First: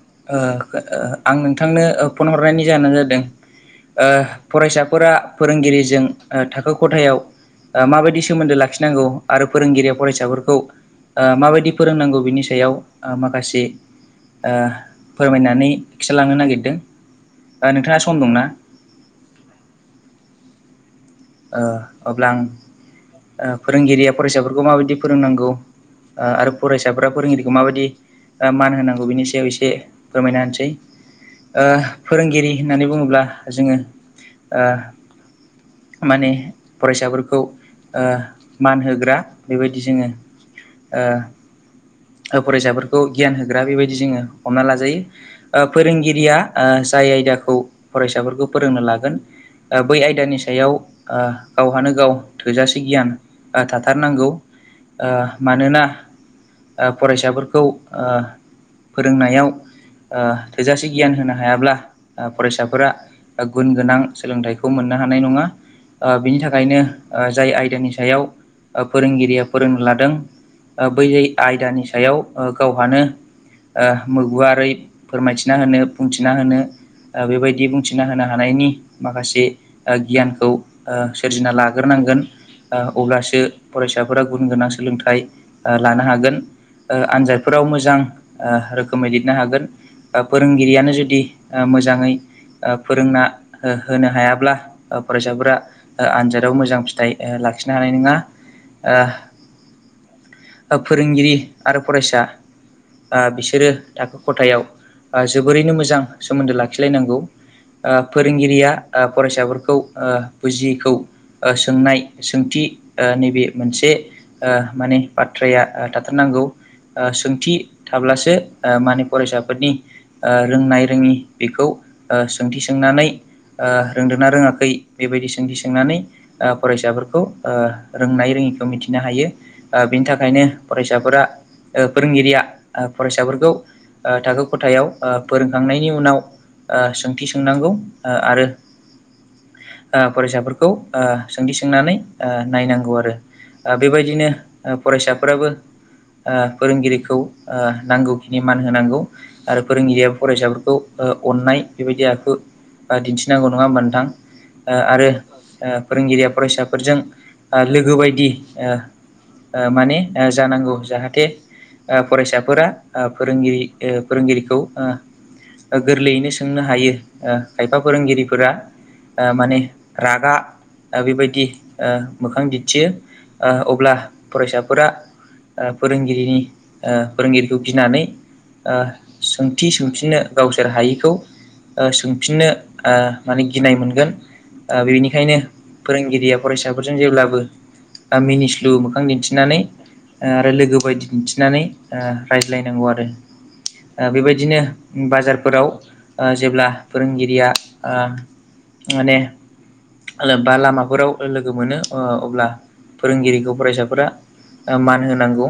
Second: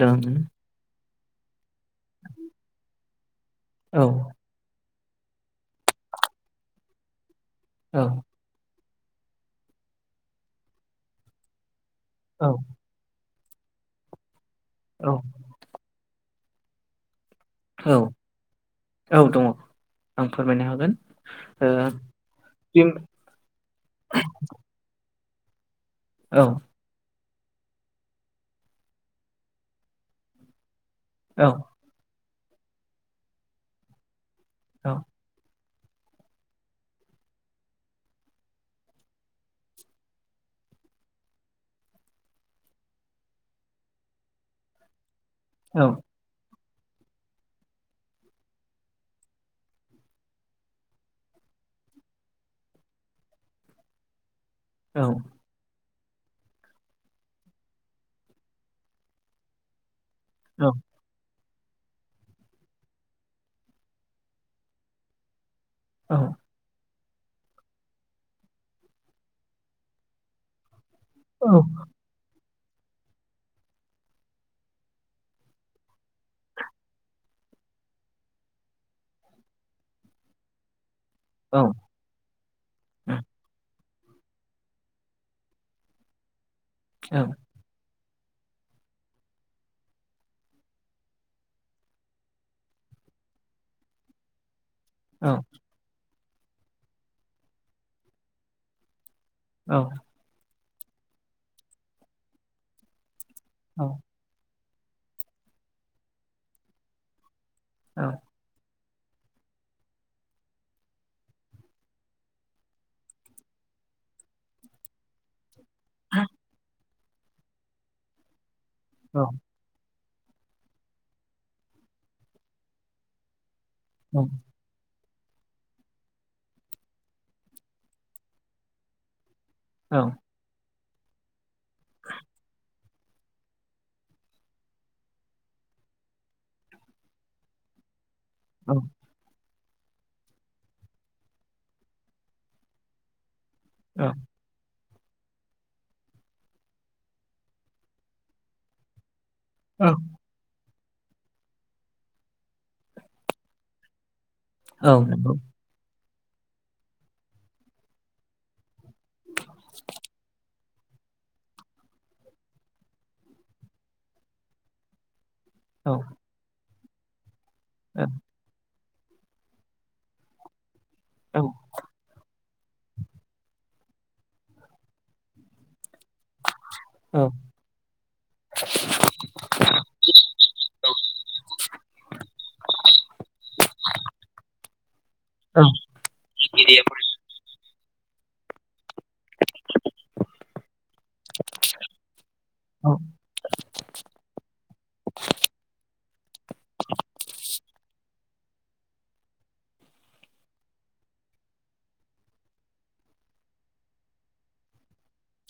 दों ओ ओ आं नोंथांनो फन हरनायनि जाहोनानो जादों ओ औ फरायसाफोरा फोरोंगिरिजों ओ थाखो खथायाव औ माबायदि सोमोन्दो लाखि नांगौ आरो फोरोंगिरिया फरायसाफोरखौ ओ माबायदि फोरोंनांगौ बिनि औ सायाव माखासे ओ औ फोरमायनानै खिथालांनो नागिरदों ओ नोंथाङा औ सम दंना? औ दङ' ओं फोरमायनो हागोन। ओ अब्ला जों आं फोरोंगिरिया फरायसाफोरखौ माबायदि फोरोंनांगौ औ आरो फराय साफोरा फोरोंगिरिखौ माबायदि मान होनांगौ बेनि सायाव एसे फोरमायना होनोसै। औ ओ फोरोंगिरि होननानै बुङोब्ला जोङो औ माने फरायसाफोरखौ ओ मान होग्रा बेबायदि जोङो ओ फरायसाफोरखौ गियान होग्रा बेबायदि जोङो हमना लाजायो ओ औ फोरोंगिरिया ओ जाय आयदाखौ फरायसाफोरखौ फोरोंनो लागोन ओ बै आयदानि सायाव ओ गावहानो गाव थोजासे गियान थाथारनांगौ। औ मानोना ओ फरायसाफोरखौ ओ फोरोंनायाव ओ औ थोजासे गियान होनो हायाब्ला ओ फरायसाफोरा गुन गोनां सोलोंथाइखौ मोननो हा नाय नङा। ओ औ बेनि था खायनो ओ जाय आयदानि सायाव ओ फोरोंगिरिया फोरोंनो लादों बै औ आयदानि सायाव गावहानो ओ मो गुवारै फोरमायथिना होनो बुंथिना होनो ओ बेबायदि बुंथिना होनो हानायनि माखासे ओ गियानखौ सोरजिना औ लाग्रोनांगोन। ओ अब्लासो फरायसाफोरा गुन गोनां सोलोंथाइ लानो हागोन। ओ आनजाद फोराव मोजां ओ रोखोमै लिरनो हागोन । ओ फोरोंगिरियानो जुदि ओ मोजाङै ओ फोरोंना ओ होनो हायाब्ला ओ औ फरायसाफोरा ओ आनजादाव मोजां फिथाइ ओ लाखिनो हानाय नोङा। ओ औ ओ फोरोंगिरि आरो फरायसा ओ बिसोरो थाखो खथायाव ओ जोबोरैनो मोजां सोमोन्दो लाखिलायनांगौ ओ फोरोंगिरिया ओ फरायसाफोरखौ खौ ओ बुजियैखौ ओ सोंनाय सोंथि ओ नैबे मोनसे ओ माने बाथ्राया ओ थाथारनांगौ ओ सोंथि थाब्लासो ओ मा होनो फरायसाफोरनि ओ रोंनाय रोङि बेखौ ओ सोंथि सोंनानै ओ रोंदेरना रोङाखै बै बेबायदि सोंथि सोंनानै ओ फरायसाफोरखौ ओ रोंनाय रोङिखौ मिथिनो हायो ओ बिनि थाखायनो फरायसाफोरा ओ फोरोंगिरिया ओ फरायसाफोरखौ ओ थाखो खथायाव ओ फोरोंखांनायनि उनाव ओ सोंथि सोंनांगौ आरो औ ओ फरायसाफोरखौ ओ सोंदि सोंनानै ओ नायनांगौ आरो ओ बेबायदिनो ओ फरायसाफोराबो ओ फोरोंगिरिखौ ओ नांगौखिनि मान होनांगौ। आरो फोरोंगिरिया फरायसाफोरखौ ओ अननाय बेबायदि आखु दिन्थिनांगौ नङा नोंथां । ओ औ आरो नंगौ ओ फोरोंगिरिया फरायसाफोरजों ओ लोगो बायदि ओ ओ माने ओ जानांगौ जाहाथे ओ फरायसाफोरा ओ फोरोंगिरि ओ फोरोंगिरिखौ ओ ओ औ औ गोरलैयैनो सोंनो ओ हायो खायफा औ फोरोंगिरिफोरा ओ माने रागा औ बेबायदि ओ मोखां दिन्थियो । ओ अब्ला फरायसाफोरा ओ फोरोंगिरिनि ओ औ फोरोंगिरिखौ गिनानै ओ सोंथि सोंफिननो गावसोर हायिखौ ओ सोंफिननो माने गिनाय मोन ओ बेनिखायनो औ फोरोंगिरिया फरायसाफोरजों जेब्लाबो ओ मिनिस्लु मोखां दिन्थि दिन्थिनानै आरो लोगो बायदि दिन्थिनानै रायज्लायनांगौ आरो। बेबायदिनो बाजारफोराव जेब्ला फोरोंगिरिया माने बा लामाफोराव लोगो मोनो ओ अब्ला फोरोंगिरिखौ फरायसाफोरा ओ मान होनांगौ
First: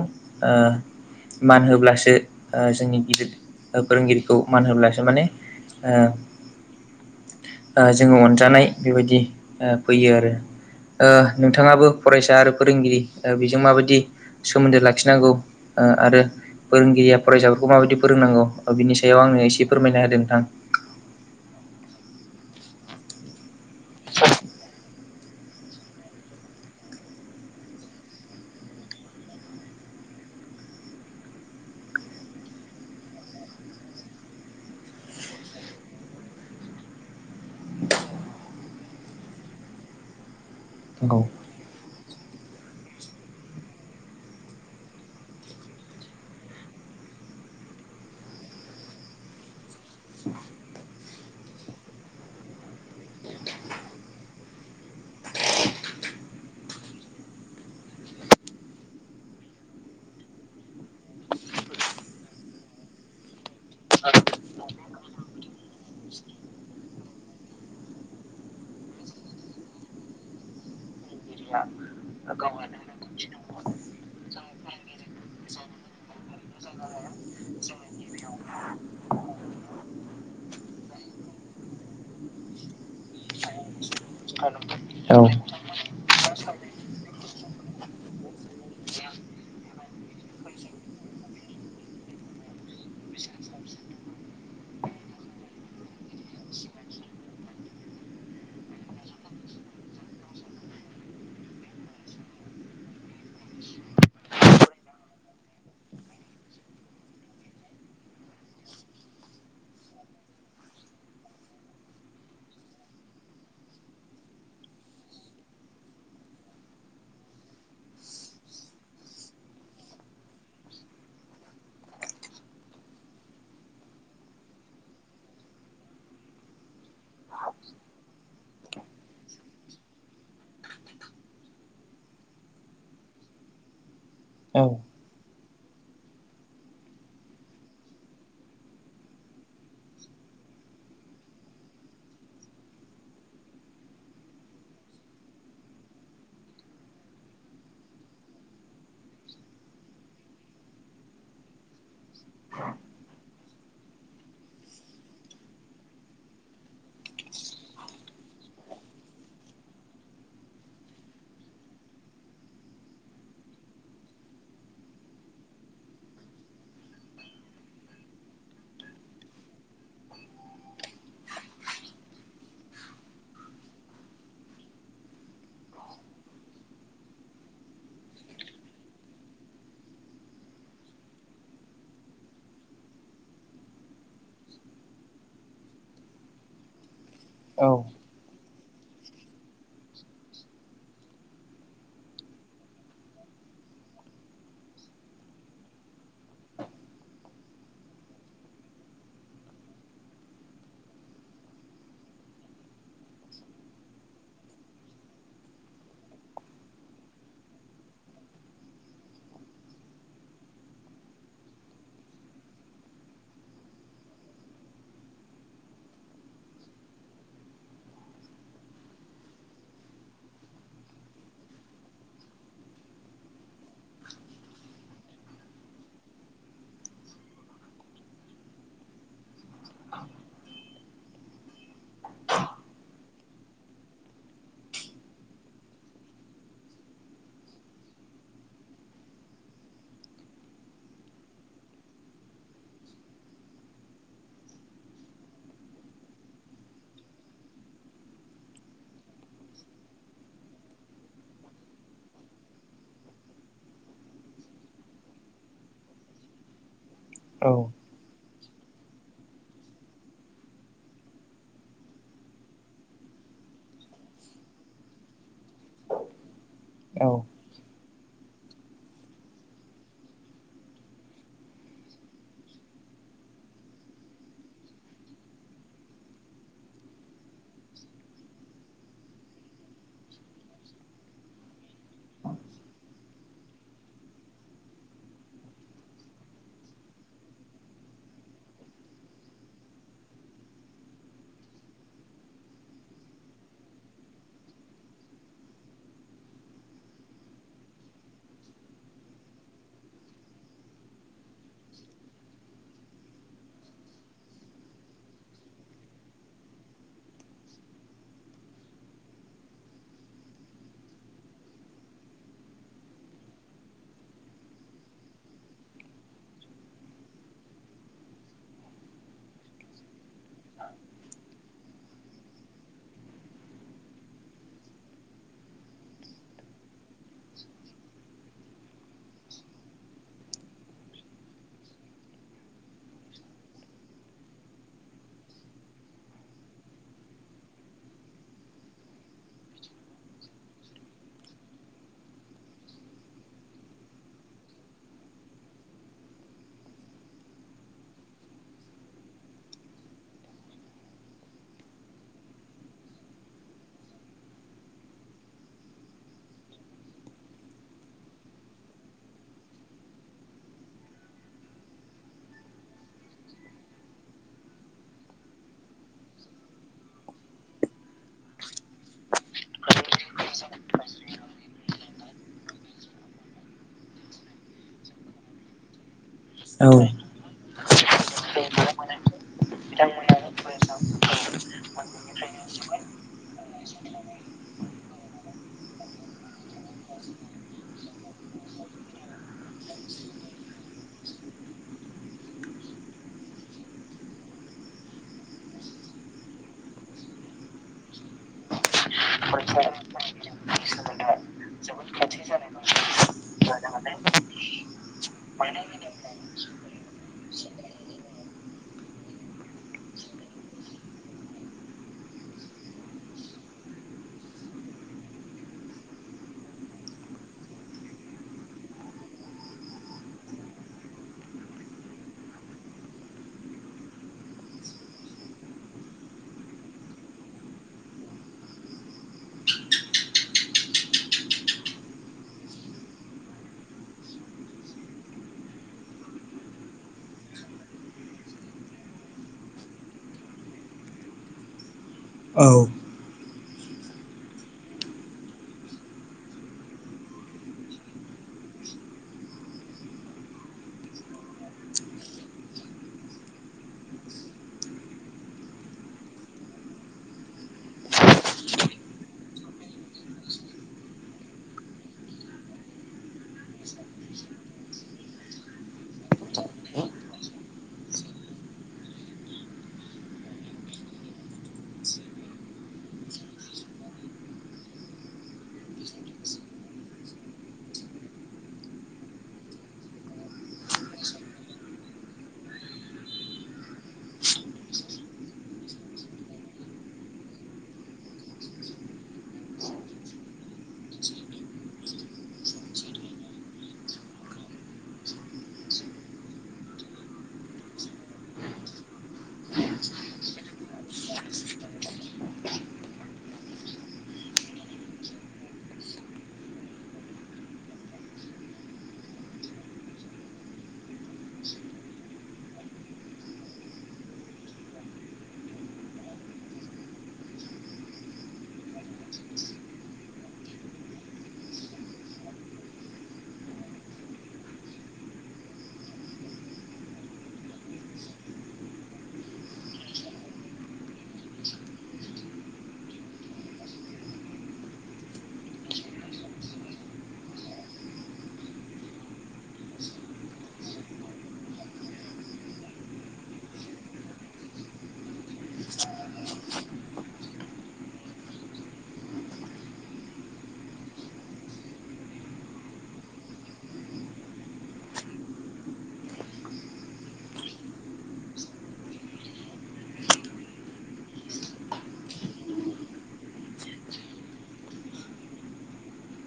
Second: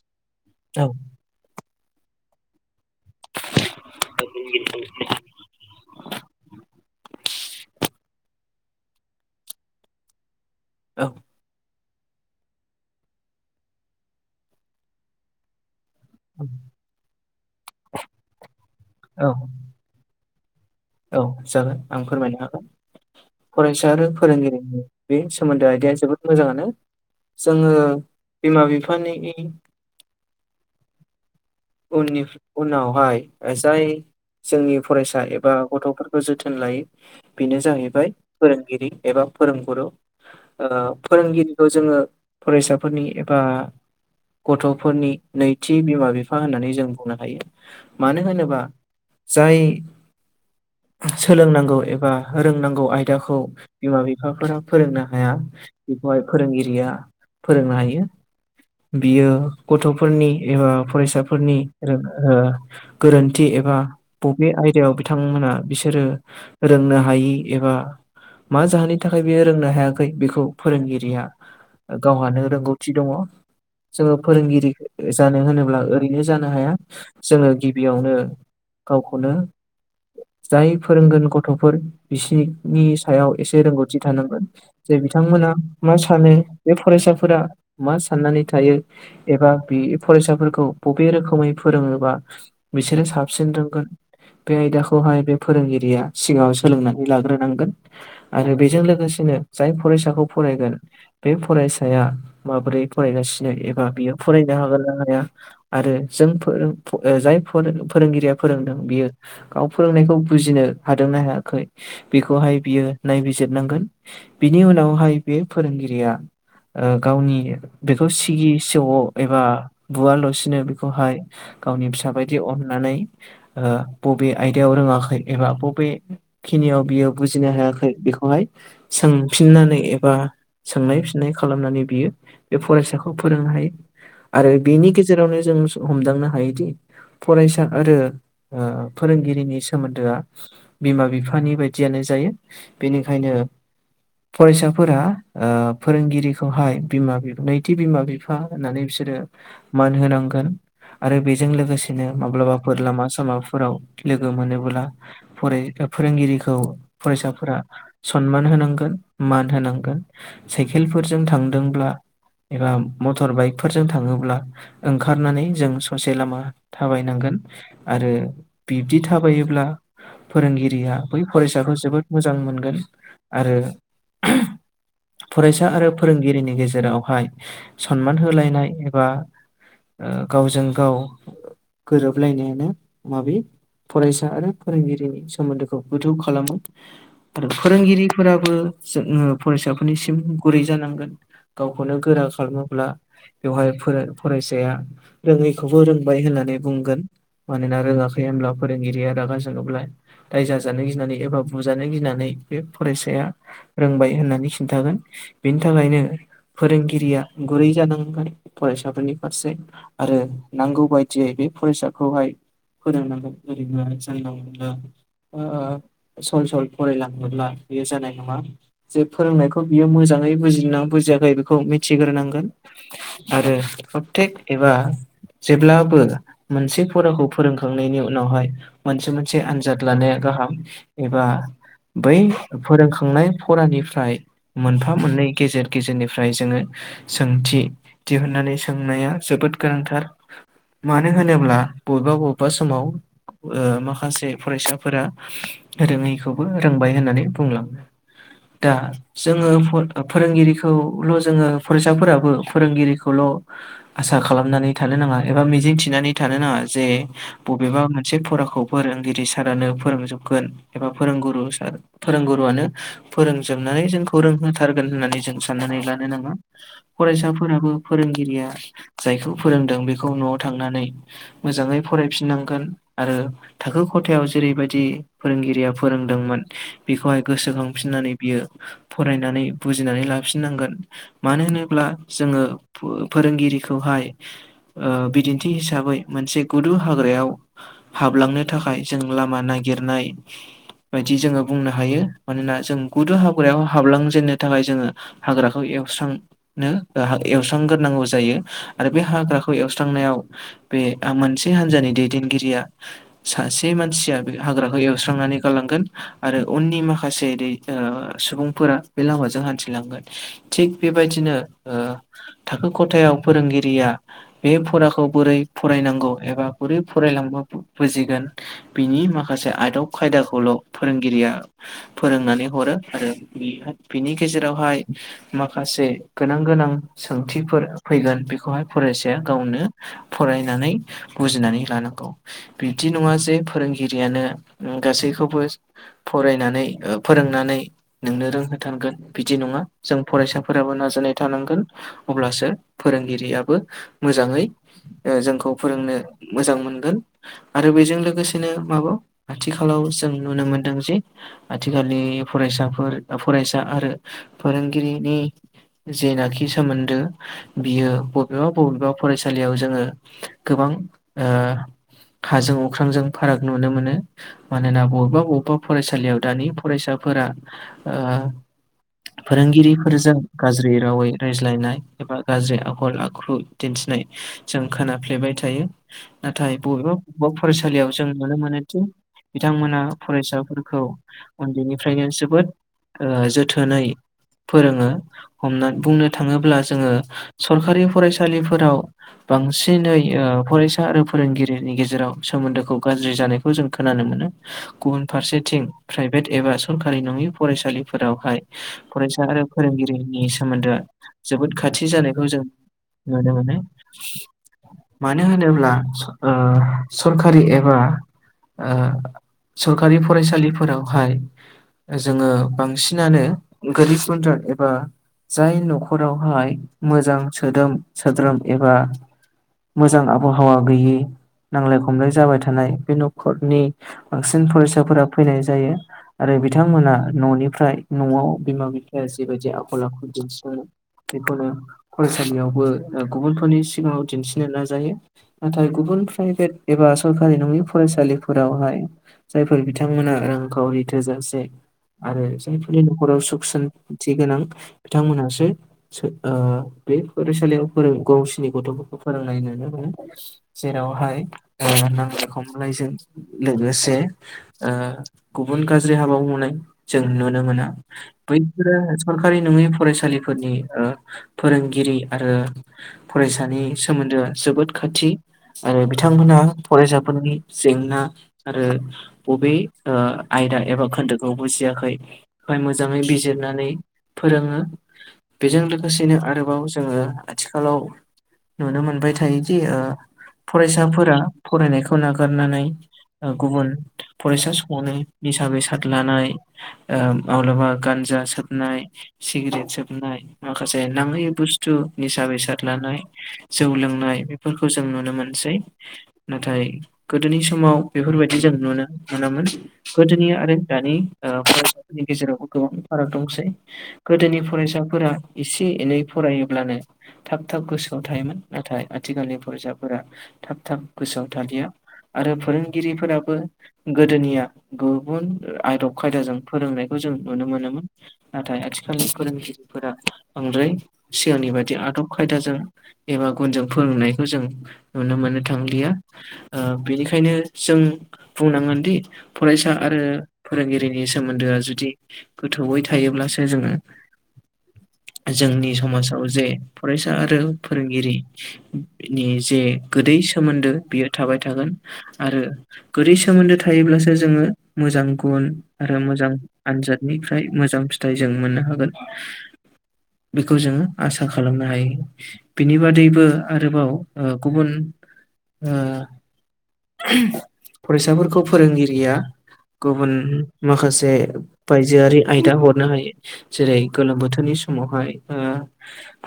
ओ मान होब्लासो ओ जोंनि गिदिर ओ फोरोंगिरिखौ मान होब्लासो माने ओ ओ जोङो अनजानाय बेबायदि ओ फैयो आरो ओ नोंथाङाबो फरायसा आरो फोरोंगिरि ओ बेजों माबायदि सोमोन्दो लाखिनांगौ ओ आरो फोरोंगिरिया फरायसाफोरखौ माबायदि फोरोंनांगौ बिनि सायाव औ आंनो एसे फोरमायना होदों नोंथां। औ जागोन आं फोरमायनो हागोन फरायसा आरो फोरोंगिरिनि बे सोमोन्दोआ आयदया जोबोद मोजाङानो जोङो बिमा बिफानि उननि उनावहाय जाय जोंनि फरायसा एबा गथ'फोरखौ जोथोन लायो । बेनो जाहैबाय फोरोंगिरि एबा फोरोंगुरु ओ औ फोरोंगिरि खौ जोङो फरायसाफोरनि एबा गथ'फोरनि नैथि बिमा बिफा बिफा होननानै जों बुंनो हायो मानो होनोबा जाय सोलोंनांगौ एबा रोंनांगौ आयदाखौ बिमा बिफाफोरा फोरोंनो हाया बेखौहाय फोरोंगिरिया फोरोंनो हायो । बियो गथ'फोरनि एबा फरायसाफोरनि रो गोरोन्थि एबा बबे आयदायाव बिथांमोनहा बिसोरो रोंनो हायि एबा मा जाहोननि थाखाय बेयो रोंनो हायाखै बेखौ फोरोंगिरिया गावहानो रोंगौथि दङ जोङो फोरोंगिरि जानो होनोब्ला बि जानो हाया जोङो गिबियावनो गावखौनो जाय फोरोंगोन गथ'फोर बिसिनि सायाव एसे रोंगौथि थानांगोन जे औ बिथांमोना मा सानो बे फरायसाफोरा मा साननानै थायो एबा बे फरायसाफोरखौ बबे रोखोमै फोरोङोबा बिसोरो साबसिन रोंगोन बे आयदाखौहाय बे फोरोंगिरिया सिगाङाव सोलोंनानै लाग्रोनांगोन। आरो बेजों लोगोसेनो जाय फरायसाखौ फरायगोन बे फरायसाया माबोरै फरायगासिनो एबा बियो फरायनो हागोननाा हाया। आरो जों फोरों जाय फोरोंगिरिया फोरोंदों बियो गाव फोरोंनायखौ बुजिनो हादोंना हायाखै बेखौहाय बियो नायबिजिरनांगोन बिनि उनावहाय बे फोरोंगिरिया ओ गावनि बेखौ सिगि सग एबा बुवाल' बिनो बेखौहाय गावनि फिसा बायदि अननानै ओ बबे आयदायाव रोङाखै एबा बबे खिनियाव बियो बुजिनो हायाखै बेखौहाय सोंफिननानै एबा सोंनाय फिननाय खालामनानै बियो बे फरायसाखौ फोरोंनो हायो आरो बेनि गेजे जेरावनो जों हमदांनो हायोदि फरायसा आरो ओ फोरोंगिरिनि सोमोन्दोआ बिमा बिफानि बायदियानो जायो बेनिखायनो फरायसाफोरा ओ फोरोंगिरिखौहाय बिमा बिफा नैथि बिमा बिफा फा होननानै बिसोरो मान होनांगोन आरो बेजों लोगोसेनो माब्लाबाफोर लामा सामाफोराव लोगो मोनोब्ला फराय फोरोंगिरिखौ फरायसाफोरा सनमान होनांगोन मान होनांगोन साइकेलफोरजों थांदोंब्ला एबा मटर बाइकफोरजों थाङोब्ला ओंखारनानै जों ससे लामा थाबायनांगोन आरो बिब्दि थाबायोब्ला फोरोंगिरिया बै फरायसाखौ जोबोद मोजां मोनगोन आरो फरायसा आरो फोरोंगिरिनि गेजेरावहाय सनमान होलायनाय एबा ओ गावजों गाव गोरोबलायनायानो माबि फरायसा आरो फोरोंगिरिनि सोमोन्दोखौ गोथौ खालामो आरो औ फोरोंगिरिफोराबो जो फरायसाफोरनिसिम गुरै जानांगोन गावखौनो गोरा खालामोब्ला बेवहाय फोर फरायसाया रोङैखौबो रोंबाय होननानै बुंगोन मानोना रोंआखै होनब्ला फोरोंगिरिया रागा जोङोब्ला राय जाजानो गिनानै एबा बुजानो गिनानै बे फरायसाया रोंबाय होननानै खिन्थागोन बेनि थाखायनो फोरोंगिरिया गुरै जानांगोन फरायसाफोरनि फारसे आरो नांगौ बायदियै बे फरायसाखौहाय फोरोंनांगोन ओरैनो जानला मोनला ओ सल सल फरायलाङोब्ला बेयो जानाय नङा जे फोरोंनायखौ बियो मोजाङै बुजि बुजियाखै बेखौ मिथिग्रोनांगोन आरो प्रतेक एबा जेब्लाबो मोनसे फराखौ फोरोंखांनायनि उनावहाय मोनसे मोनसे मोनसे आनजाद लानाया गाहाम एबा बै फोरोंखांनाय फरानिफ्राय मोनफा मोननै गेजेर गेजेरनिफ्राय जोङो सोंथि दिहुननानै सों नाया जोबोद गोनांथार मानो होनोब्ला बबेबा बबेबा समाव ओ माखासे फरायसाफोरा रोङैखौबो रोंबाय होननानै बुंलाङो दा जोङो फोरोंगिरिखौल' जोङो फरायसाफोराबो फोरोंगिरिखौल' आसा खालामनानै थानो नाङा एबा मिजिं थिनानै थानो नाङा। जे औ बबेबा मोनसे फराखौ फोरोंगिरि सारानो फोरोंजोबगोन एबा फोरोंगुरु सार फोरोंगुरुआनो फोरोंजोबनानै जोंखौ रोंहोथारगोन होननानै जों साननानै लानो नाङा फरायसाफोराबो फोरोंगिरिया जायखौ फोरोंदों बेखौ न'आव थांनानै मोजाङै फरायफिननांगोन आरो थाखो खथायाव जेरैबायदि फोरोंगिरिया फोरोंदोंमोन बेखौहाय गोसोखांफिननानै बियो फरायनानै बुजिनानै लाफिननांगोन मानो होनोब्ला जोङो फोरोंगिरिखौहाय बिदिन्थि हिसाबै मोनसे गुदु हाग्रायाव हाबलांनो थाखाय जों लामा नागिरनाय बायदि जोङो बुंनो हायो मानोना जों गुदु हाब्रायाव हाबलांजेननो थाखाय जोङो हाग्राखौ एवस्रांनो एवस्रां एवस्रांग्रोनांगौ जायो आरो बे हाग्राखौ एवस्रांनायाव बे मोनसे हान्जानि दैदेनगिरिया सासे मानसिया बे हाग्राखौ एवस्रांनानै गालांगोन आरो उननि माखासे ओरै सुबुंफोरा बे लामाजों हान्थिलांगोन थिग बेबायदिनो थाखो खथायाव फोरोंगिरिया बे फराखौ बोरै फरायनांगौ एबा बोरै फरायलांबा बुजिगोन। बिनि माखासे आदब खायदाखौल' फोरोंगिरिया फोरोंनानै हरो आरो बिनि गेजेरावहाय माखासे गोनां गोनां सोंथिफोर फैगोन बेखौहाय फरायसाया गावनो फरायनानै बुजिनानै लानांगौ। बिब्दि नङा जे फोरोंगिरियानो गासैखौबो फरायनानै फोरोंनानै नोंनो रोंहो थांगोन बिदि नङा जों फरायसाफोराबो नाजानाय थानांगोन। अब्लासो फोरोंगिरियाबो मोजाङै जोंखौ फोरोंनो मोजां मोनगोन। आरो बेजों लोगोसेनो माबो आथिखालाव जों नुनो मोनदों जे आथिखालनि फरायसाफोर फरायसा आरो फोरोंगिरिनि जेनाखि सोमोन्दो बियो बबेबा बबेबा फरायसालियाव जोङो गोबां हाजों अख्रांजों फाराग नुनो मोनो। मानोना बबेबा बबेबा फरायसालियाव दानि फरायसाफोरा फोरोंगिरिफोरजों गाज्रि रावै नाय एबा गाज्रि आखल आखु दिन्थिनाय जों खोनाफ्लेबाय थायो। नाथाय बबेबा बबेबा फरायसालियाव जों नुनो मोनो। बिथांमोना फरायसाफोरखौ उन्दैनिफ्रायनो जोबोद जोथोनै फोरोङो हमनानै बुंनो थाङोब्ला जोङो सरखारि फरायसालिफोराव बांसिनै फरायसा आरो फोरोंगिरिनि गेजेराव सोमोन्दोखौ गाज्रि जानायखौ जों खोनानो मोनो। गुबुन फारसेथिं प्राइभेट एबा सरखारि नङि फरायसालिफोरावहाय फरायसा आरो फोरोंगिरिनि सोमोन्दोआ जोबोद खाथि जानायखौ जों नुनो मोनो। मानो होनोब्ला सरखारि एबा सरखारि फरायसालिफोरावहाय जोङो बांसिनानो गोरिब गुन्द्रा‌ एबा जाय न'खर नखरावहाय मोजां सोदोम सोद्रोम एबा मोजां आबहावा गैयि नांलाय खमलाय जाबाय थानाय बे न'खरनि बांसिन फरायसाफोरा फैनाय जायो। आरो बिथांमोना न'निफ्राय न'आव बिमा बिफाया जिबायदि आखल आखु दिन्थिनो। बेखौनो फरायसालियावबो ओ गुबुनफोरनि सिगाङाव दिन्थिनो नाजायो । नाथाय गुबुन प्राइभेट एबा सरकारि नङि फरायसालिफोरावहाय जायफोर बिथांमोना रांखावरि थोजासे आरो जायफोरनि न'खराव सुख सान्थि गोनां बिथांमोनहासो बे फरायसालियाव फोरों गावसिनि गथ'फोरखौ फोरोंनाय नुनो मोनो। जेरावहाय नांलाय खमलायजों लोगोसे ओ गुबुन गाज्रि हाबा मावनाय जों नुनो मोना। बैफोरो सरखारि नङै फरायसालिफोरनि ओ फोरोंगिरि आरो फरायसानि सोमोन्दोआ जोबोद खाथि आरो बिथांमोनहा फरायसाफोरनि जेंना आरो बबे ओ आयदा एबा खोन्दोखौ बुजियाखै फाय मोजाङै बिजिरनानै फोरोङो बेजों लोगोसेनो आरोबाव जोङो आथिखालाव नुनो मोनबाय थायोदि ओ फरायसाफोरा फरायनायखौ नागारनानै गुबुन फरायसा समावनो निसा बेसाद लानाय ओ माब्लाबा गान्जा सोबनाय सिगारेट सोब नाय माखासे नाङै बुस्थु निसा बेसाद लानाय जौ लोंनाय बेफोरखौ जों नुनो मोनसै। नाथाय गोदोनि समाव बेफोरबायदि जों नुनो मोनामोन। गोदोनि आरो दानि ओ फरायसाफोरनि गेजेरावबो गोबां फाराग दंसै। गोदोनि फरायसाफोरा एसे एनै फरायोब्लानो थाब थाब गोसोआव थायोमोन नाथाय आथिखालनि फरायसाफोरा थाब थाब गोसोआव थालिया आरो फोरोंगिरिफोराबो गोदोनिया गुबुन आदब खायदाजों फोरोंनायखौ जों नुनो मोनोमोन। नाथाय आथिखालनि फोरोंगिरिफोरा बांद्राय सिगांनि बायदि आदब खायदाजों एबा गुनजों फोरोंनायखौ जों नुनो मोननो थांलिया ओ बेनिखायनो जों बुंनांगोनदि फरायसा आरो फोरोंगिरिनि सोमोन्दोआ जुदि गोथौयै थायोब्लासो जोङो जोंनि समाजाव जे फरायसा आरो फोरोंगिरि नि जे गोदै सोमोन्दो बियो थाबाय थागोन, आरो गोदै सोमोन्दो थायोब्लासो जोङो मोजां गुन आरो मोजां आनजादनिफ्राय मोजां फिथाइ जों मोननो हागोन। बेखौ जोङो आसा खालामनो हायो। बिनि बादैबो आरोबाव ओ गुबुन ओ फरायसाफोरखौ फोरोंगिरिया गुबुन माखासे बायजोआरि आयदा हरनो हायो जेरै गोलोम बोथोर नि समावहाय ओ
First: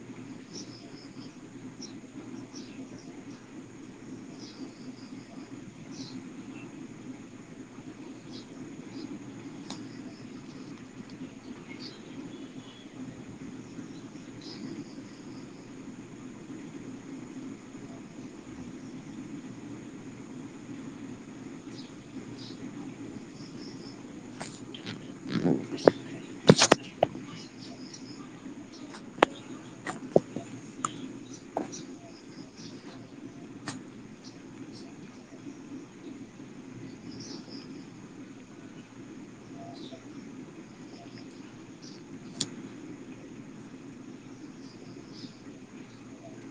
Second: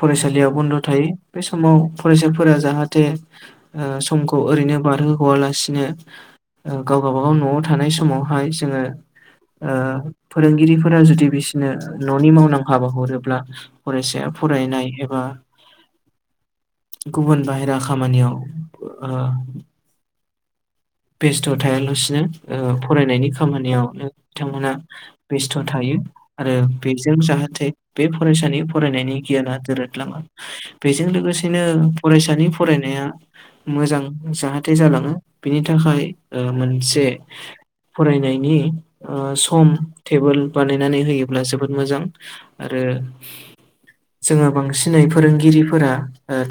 फरायसालियाव बन्द' थायो बे समाव फरायसाफोरा जाहाथे ओ समखौ ओरैनो बारहोहआलासिनो गाव गावबागाव न'आव थानाय समावहाय जोङो ओ फोरोंगिरिफोरा जुदि बिसोरनो न'नि मावनांगौ हाबा हरोब्ला फरायसाया फरायनाय एबा गुबुन बाहेरा खामानियाव ओ बेस्थ' थायालासिनो ओ फरायनायनि खामानियावनो बिथांमोना बेस्थ' थायो आरो बेजों जाहाथ थे बे फरायसानि फरायनायनि गियाना दोरोदलाङो बेजों लोगोसेनो फरायसानि फरायनाया मोजां जाहाथे जालाङो बिनि थाखाय ओ मोनसे फरायनायनि ओ सम टेबोल बानायनानै होयोब्ला जोबोद मोजां आरो जोङो बांसिनै फोरोंगिरिफोरा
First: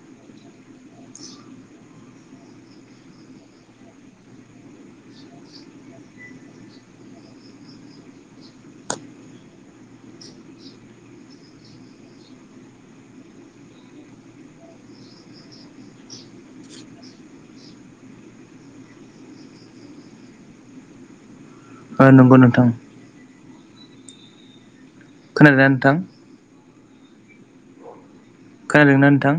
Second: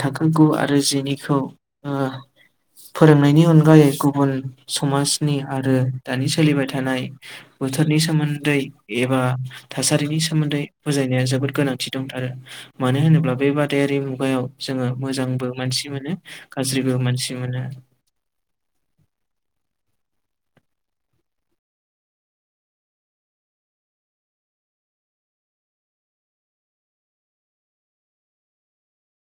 थाखो गु आरो जिनिखौ ओ फोरोंनायनि अनगायै गुबुन समाजनि आरो दानि सोलिबाय थानाय बोथोरनि सोमोन्दै एबा थासारिनि सोमोन्दै बुजायनाया जोबोद गोनांथि दंथारो मानो होनोब्ला बे बादायारि मुगायाव जोङो मोजांबो मानसि मोनो गाज्रिबो मानसि मोनो ओ नंगौ नोंथां खोनादो ना नोंथां खोनादोंना नोंथां?